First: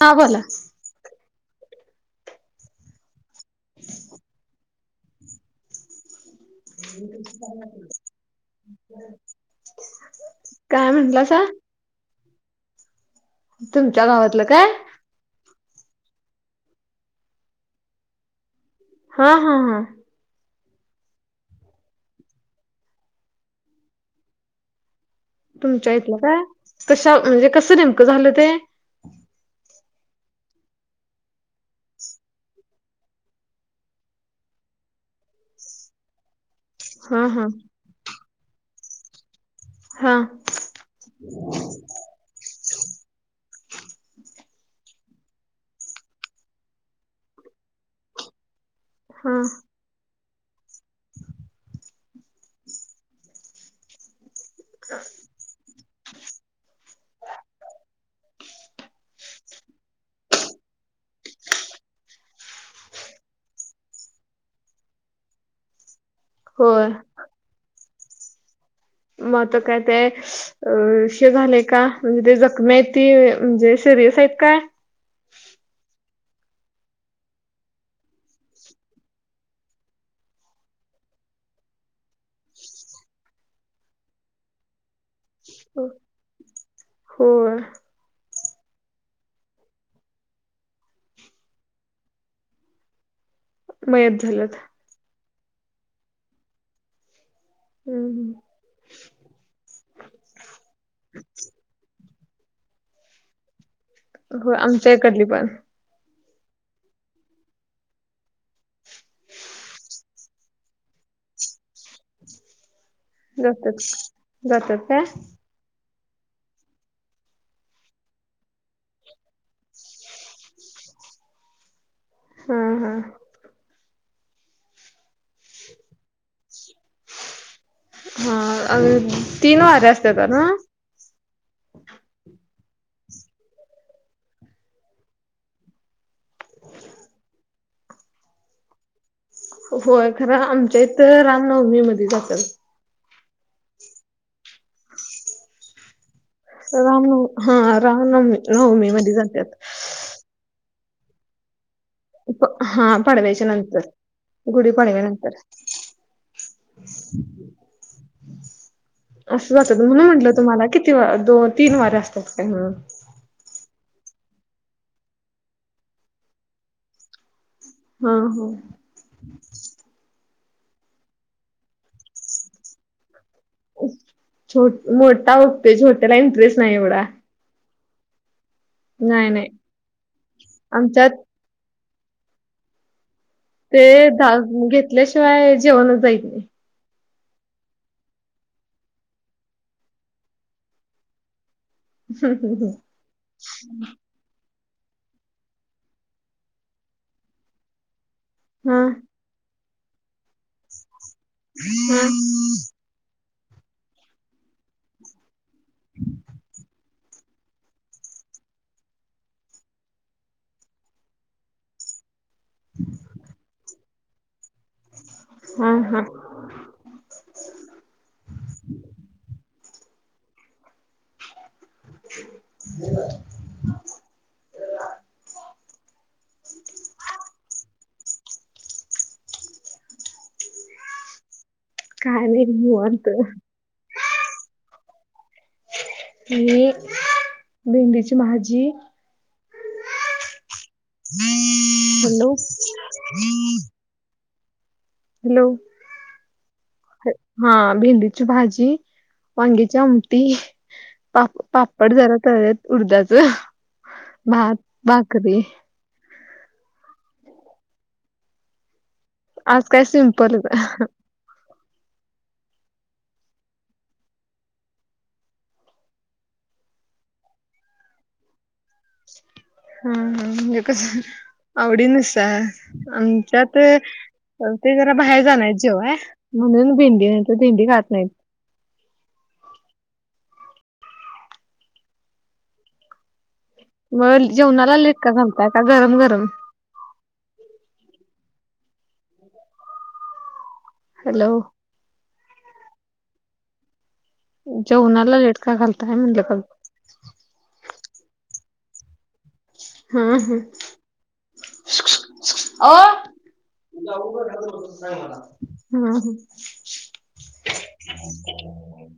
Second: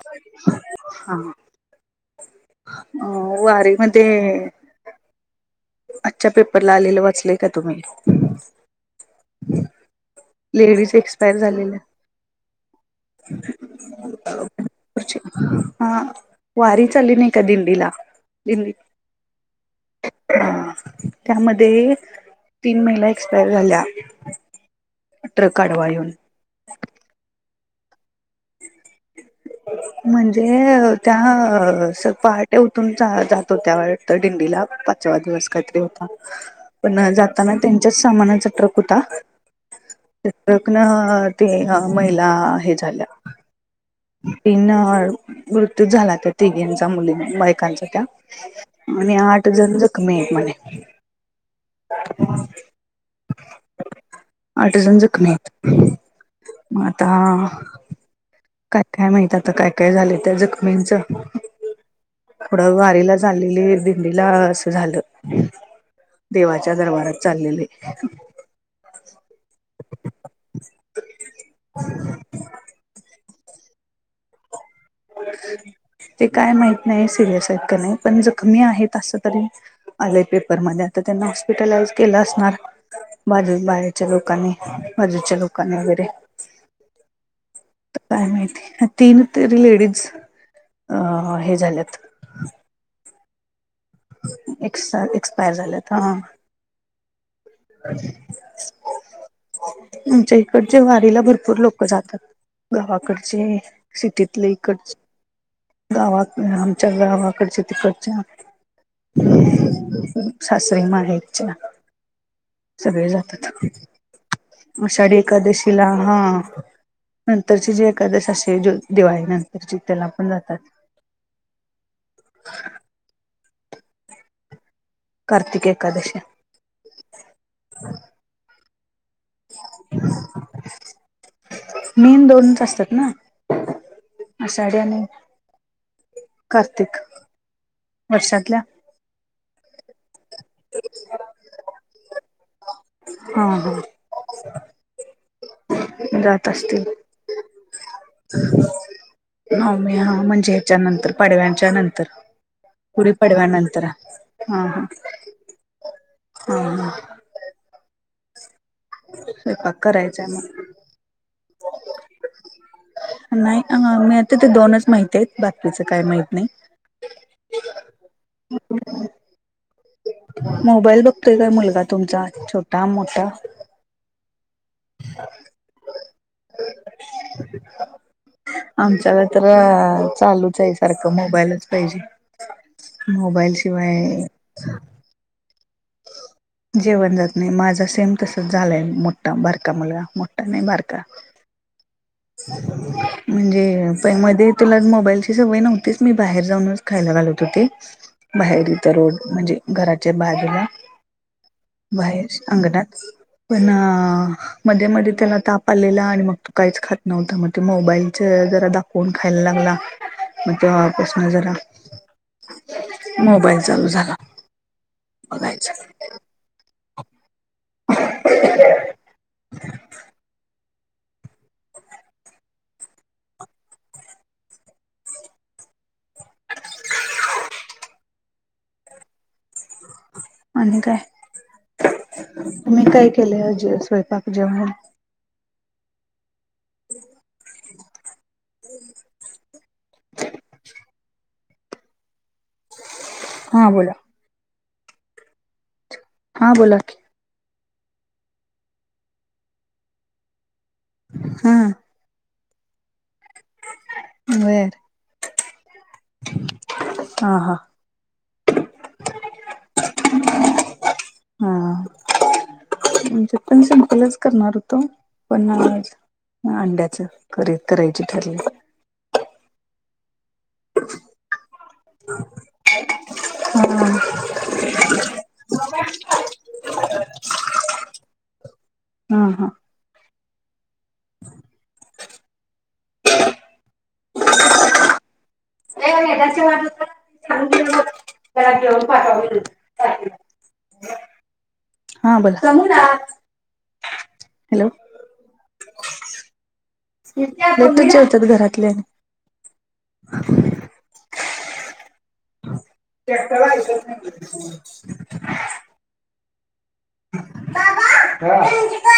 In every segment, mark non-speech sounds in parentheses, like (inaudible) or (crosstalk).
हा बोला हा अ वारी म अच्छा पेपरला आलेलं वाचलय का तुम्ही हम लेडीज एक्सपायर झालेल्या तुमच्या गावातलं काय हा वारी चाली नाही का दिंडीला दिंडी हा हा हा ह त्यामध्ये तीन महिला एक्सपायर झाल्या ट्रक आडवा तुमच्या येऊन इथलं का कशा म्हणजे कसं नेमकं झालं ते म्हणजे त्या पहाटे उतून जातो त्यावर तर दिंडीला पाच पाच दिवस काहीतरी होता (inaudible) पण हा जाताना त्यांच्याच सामानाचा ट्रक होता हा लगन ते महिला हे झाल्या पिन मृत्यू झाला तर तिघींचा मुली बायकांचा त्या आणि हा आठ जण जखमी आहेत म्हणे आठ जण जखमी आहेत मता काय काय माहित आता काय काय झाले त्या जखमींच थोडं वारीला झाचालेली दिंडीला असं झालं देवाच्या होय दरबारात चाललेले मत काय ते अ श झालेय का म्हणजे ते जखम आहेत ती म्हणजे सिरियस आहेत का ते काय माहीत नाई सिरियस ह्यात का नाही जखमी आहेत आस तरी आलेय पेपरमध्ये आता त्यांना हॉस्पिटलाइज केलं असणार. बाजु बाजुच्या लोकांनी बाजुच्या लोकांनी वगैरे हो ग. काय माहिती तीन तरी लेडीज अ हे झाल्यात मयत झाल्यात ए एक्सपयर झालेत हा हम् हम आमच्या इकडचे वारीला भरपूर लोक जातात गावाकडचे सिटीतले हो इकड आमच्या इकडली पण गावा आमच्या गावाकडचे तिकडच्या सास्री म हेच ना सगळे जातात जातात काय आषाढी एकादशीला हा नंतरची जी एखकादशी असे दिवाळी नंतरची त्याला पण जातात (inaudible) हा कार्तिकेकादशी हा तीन वाारे असते तर ना मेन दोनच असतात ना आ सााढ आणि कार्तिक वर्षातल्या होय खरं आमच्या इथं रामनवमी मध्ये जात्यात. हा हा जात असतील राम नवमी हा राम नवमी नवमी मध्ये जातात. ह म्हणजे याच्या नंतर पाडव्यांच्या नंतर हा गुढी पाडव्याच्या पडव्यानंतर नंतर हा हा गुढीपाडव्या नंतर. हा हा असं वाच स्वयंपाक म्हणा करायचा म्हटलं आहे मग तुम्हाला कि दोन तीन वार्या असतात काय म्हणून नाही मी आता ते दोनच माहित आहेत बाकीचं काय माहत नाही. हा हा मोबाईल बघतोय काय मुलगा तुमचा छोटा मोठा‌ मोठा बघतोय छोट्याला इंटरेस्ट नाही एवढा. आमच्याला नाही तर नाही चालुच आहे आमच्यात सारखं मोबाईलच पाहिजे मोबाईल. ते शिवाय घेतल्याशिवाय जेवणच जायच नाही. जेवण जात नाही माझा सेम तसच झालाय मोठा बारका मुलगा मोठा नाही बारका. म्हणजे मध्ये तुला मोबाईलची सवय नव्हतीच मी बाहेर जाऊनच खायला घालवत होते. बाहेर हा इथं रोड म्हणजे घराच्या बाजुला हा बाहेर. अंगणात पण मध्ये मध्ये त्याला ताप आलेला आणि मग तु काहीच खात नव्हत मग ते मोबाईलच जरा दाखवुन खायला लागला. म ते वापास नजरा. मोबाईल चालु झाला बघायच. हा हा ह ह आणि काय काय नाही तुम्ही निवांत काय केले आज स्वयंपाक. जेवन. ह भेंडीची भाजी. हॅलो हां बोला. हॅलो हां बोला. हा भेंडीची भाजी वांगीची आमटी. पाप हा पापड जरा तरयात उर्धाच भात भाकरी ह हा आज काय सिंपल हा म्हणजे पण सिंपल च करणार होतो पण अंड्याच करी करायची ठरली अन ऎंटिलेजेबल हा ह म्हणजे कस आवडीनुसार आमच्यात हा ते जरा बाहेर जाणार जेवाया म्हणुन भिंडी म्ह भ दिंडी खात नाहीत. हा हा म जेवणाला लेट का झालता गरम गरम. अन ऎंटिलेजेबल हॅलो हा बर सांग ना. जेवणाला लेट का झालता म्हणजे का अन ऎंटिलेजेबल हम हम अय मला हम् ह (unintelligible)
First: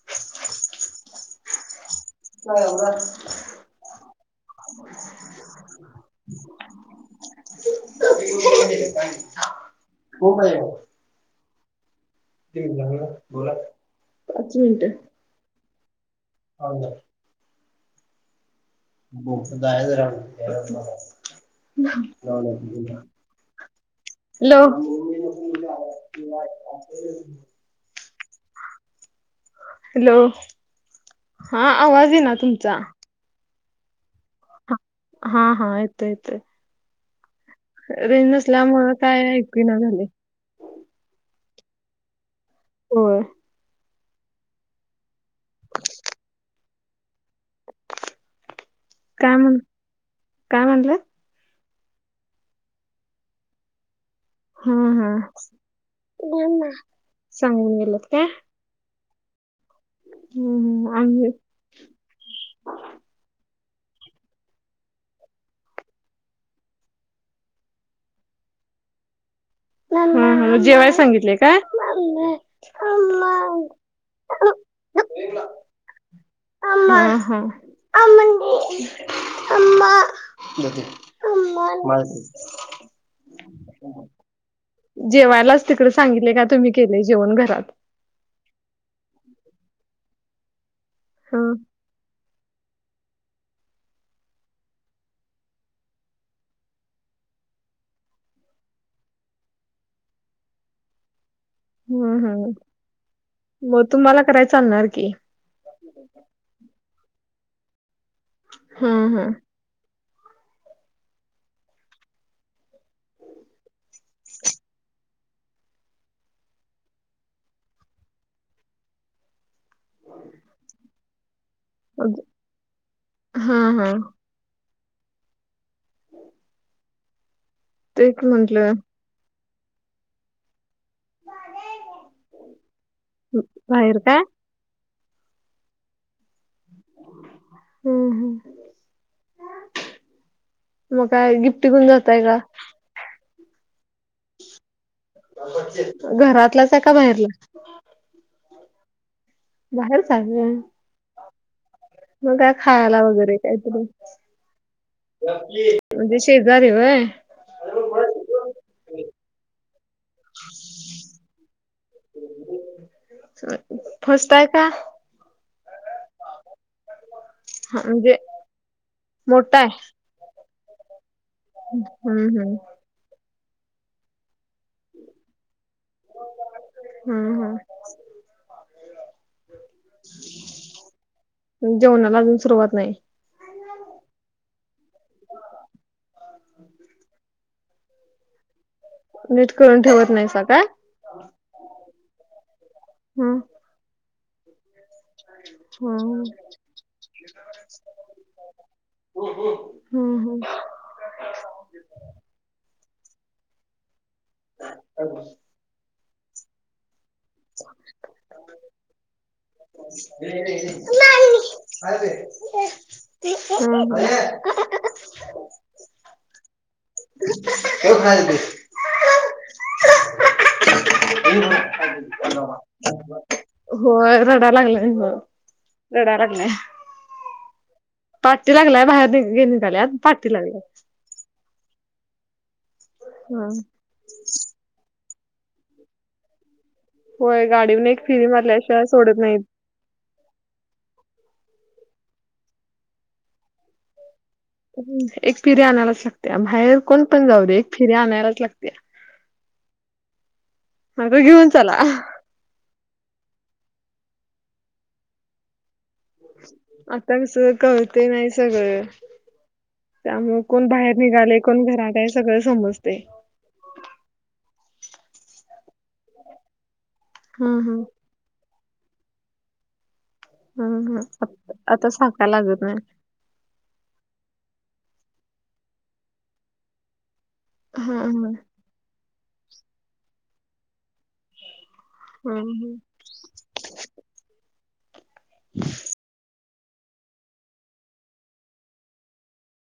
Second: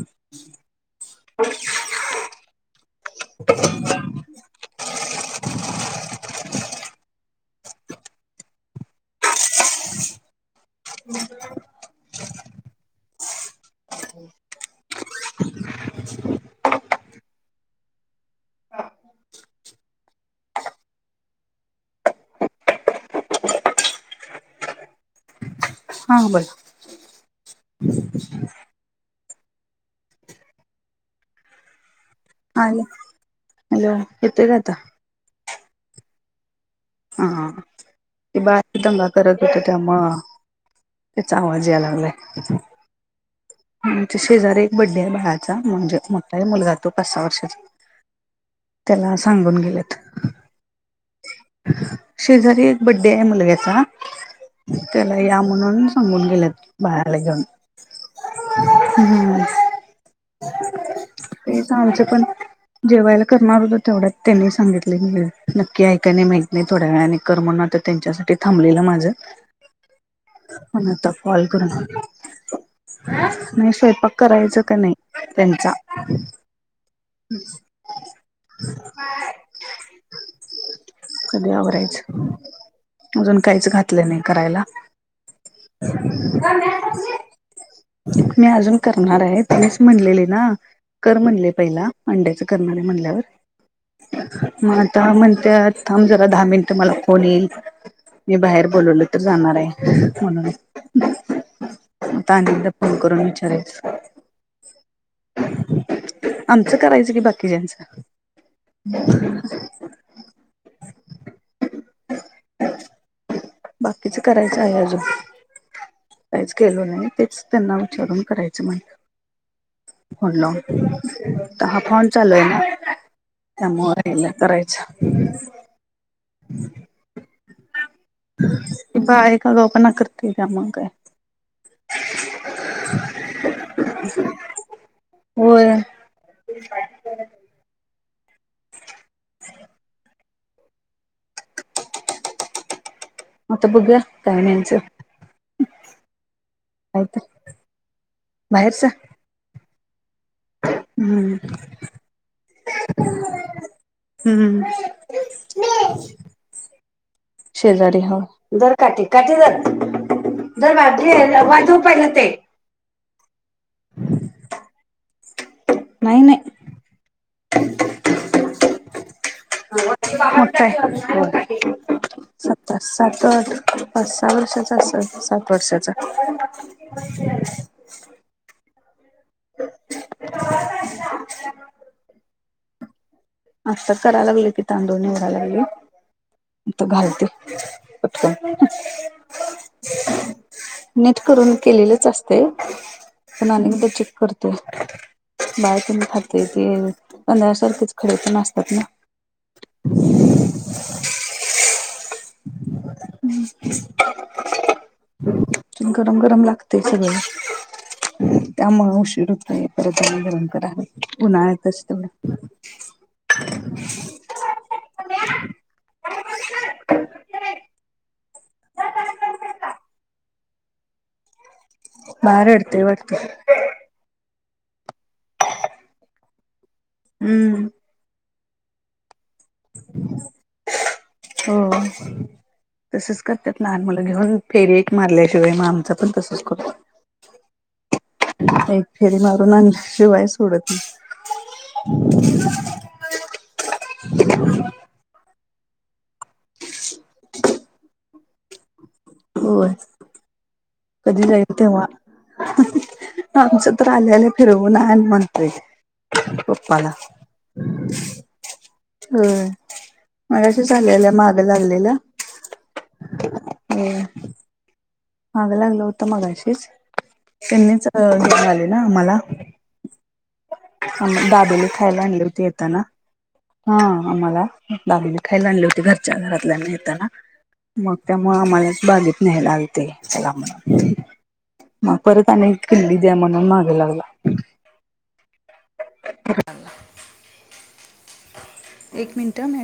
होय का (unintelligible) हो ह बोला पाच मिनट ह का (inaudible) हा बोला हॅलो हॅलो हा आवाज आहे ना तुमचा हॅलो हॅलो येते का आता हा हा येत ययेत हा ते बारी नसल्यामुळं दंगा काय कत होते ऐकूना झाले. त्यामुळं त्याचा आवाज यायला लागलाय हो आमच्या शेजाररी एक बर्थडे आहे बाळाचा म्हणजे मोठाय मुलगा तो पाच सहा वर्षाचा त्याला काय सांगून म्हण गेलेत काय म्हणलात? शेजारी एक बर्थडे आहे मुलग्याचा हा हा त्याला या म्हणून सांगून गेलेत बाळाला घेऊन हो गलत का हम्म हम् आम ते तर आमचं पण जेव्हायला करणार होत तेवढ्याच त्यांनी सांगितले नक्की ऐकाय नाही माहित नाही थोड्या वेळाने कर म्हून त्यांच्यासाठी थांबलेलं माझं पण जेवय आता सांगितलेय कॉल का करून नाही स्वयंपाक करायच का नाही त्यांचा हा हा अम अ कधी आवरायचं अजून काहीच घातलं नाही करायला (unintelligible) जेवायलाच तिकडे सांगितले का तुम्ही केले जेवण घरात मी अजून करणार आहे तुम्हीच म्हणलेले ना कर हा. म्हणले पहिला अंड्याच करणार नाही म्हणल्यावर मग आता म्हणते थांब जरा दहा मिनिटं मला फोन येईल मी बाहेर बोलवल तर जाणार आहे म्हणून हम्म (unintelligible) हम्म एकदा फोन करून विचारायच मग तुम्हाला कराय चालणार की. आमचं करायचं कि बाकीच्यांच हा हा. ह (inaudible) बाकीच करायचं आहे अजून काहीच केल नाही तेच त्यांना विचारून करायचं म्हण म्हणलं तर हा फोन चालू आहे ना हा हा त्यामुळे करायचा हम् हम् तेच म्हंटलं (inaudible) बाहेर काय. होय. हो हो (inaudible) मग काय गिफ्ट घेऊन जाताय का. आता बघूया काय न्यायचं घरातलाच आहे का बाहेरला. बाहेरचा. बाहेर चाललोय. हम्म. मग काय खायाला वगैरे काहीतरी. हुं हुं हुं म्हणजे शेजारी व्हय. शेजारी हो धर काठी काठी धर धर काठी वाजू पाहिलं ते. फस्तय का. नाही नाही. ह म्हणजे मोठा आहे. मोठा आहे हो. हम्म हम्म. सात पाच सहा वर्षाचा असल सात वर्षाचा. हम्म हम्. जेवणाला अजून सुरुवात नाही. अस कराय लागली ति तांदूळ निवडा लागली. घालते पटकन. नीट करून ठेवत नाहीसा का. नीट करून केलेलच असते हम्म पण आम्ही एकदा चेक कर बाहेर पण जात हम्म ते तांदळा सारखेच खडे पण असतात ना. हो हो हम्म हम्. (inaudible) हम्. गरम गरम लागते सगळं. त्यामुळे उशीर होतोय (inaudible) परत आणि गरम करायला उन्हाळ्यातच तेवढं (inaudible) (unintelligible) (unintelligible) बाळ रडतंय वाटतं (inaudible) होय रडा लागलाय हो रडा लागलाय. हम्म. पाटी लागलाय बाहेर नि हे निघाल्यात पाटी लागल्या हो तसच लागलाय करत्यात लहान मुल घेऊन फेरी एक मारल्याशिवाय म आमचा पण तसच करतो. होय गाडीवरून एक फिरी एक मारल्याशिवाय फेरी सोडत नाहीत मारून आणल्याशिवाय सोडत नाय. हूं एक फिरी आणायलाच लागते. बाहेर कोण पण जाऊ दे एक फिरी आणायलाच लागते. होय. आता कधी घेऊन जाईत चला तेव्हा आमचं तर आल्या आल्या फिरवून आण म्हणतय. आता कस कळतय नाय सगळं व्हय त्यामुळ कोण बाहेर निघालय कोण घराात हाय सगळं समजतय. वया मागं लागलं होत मगाशीच हा हा त्यांनीच अ हे आले ना मला हा म दाबेली आता खायला आणली साकाय होती लागत नाही येताना. हा आम्हाला दाबेली खायला आणली होती घरच्या घरातल्यांना येताना. हा मग हा त्यामुळ आम्हालाच बागेत न्ह्यायला आलते. चला म्हणून म्हतारत हा आणि हा. किल्ली दया म्हणून माग लागला. (unintelligible) याल्ला एक मिनटं ह मॅ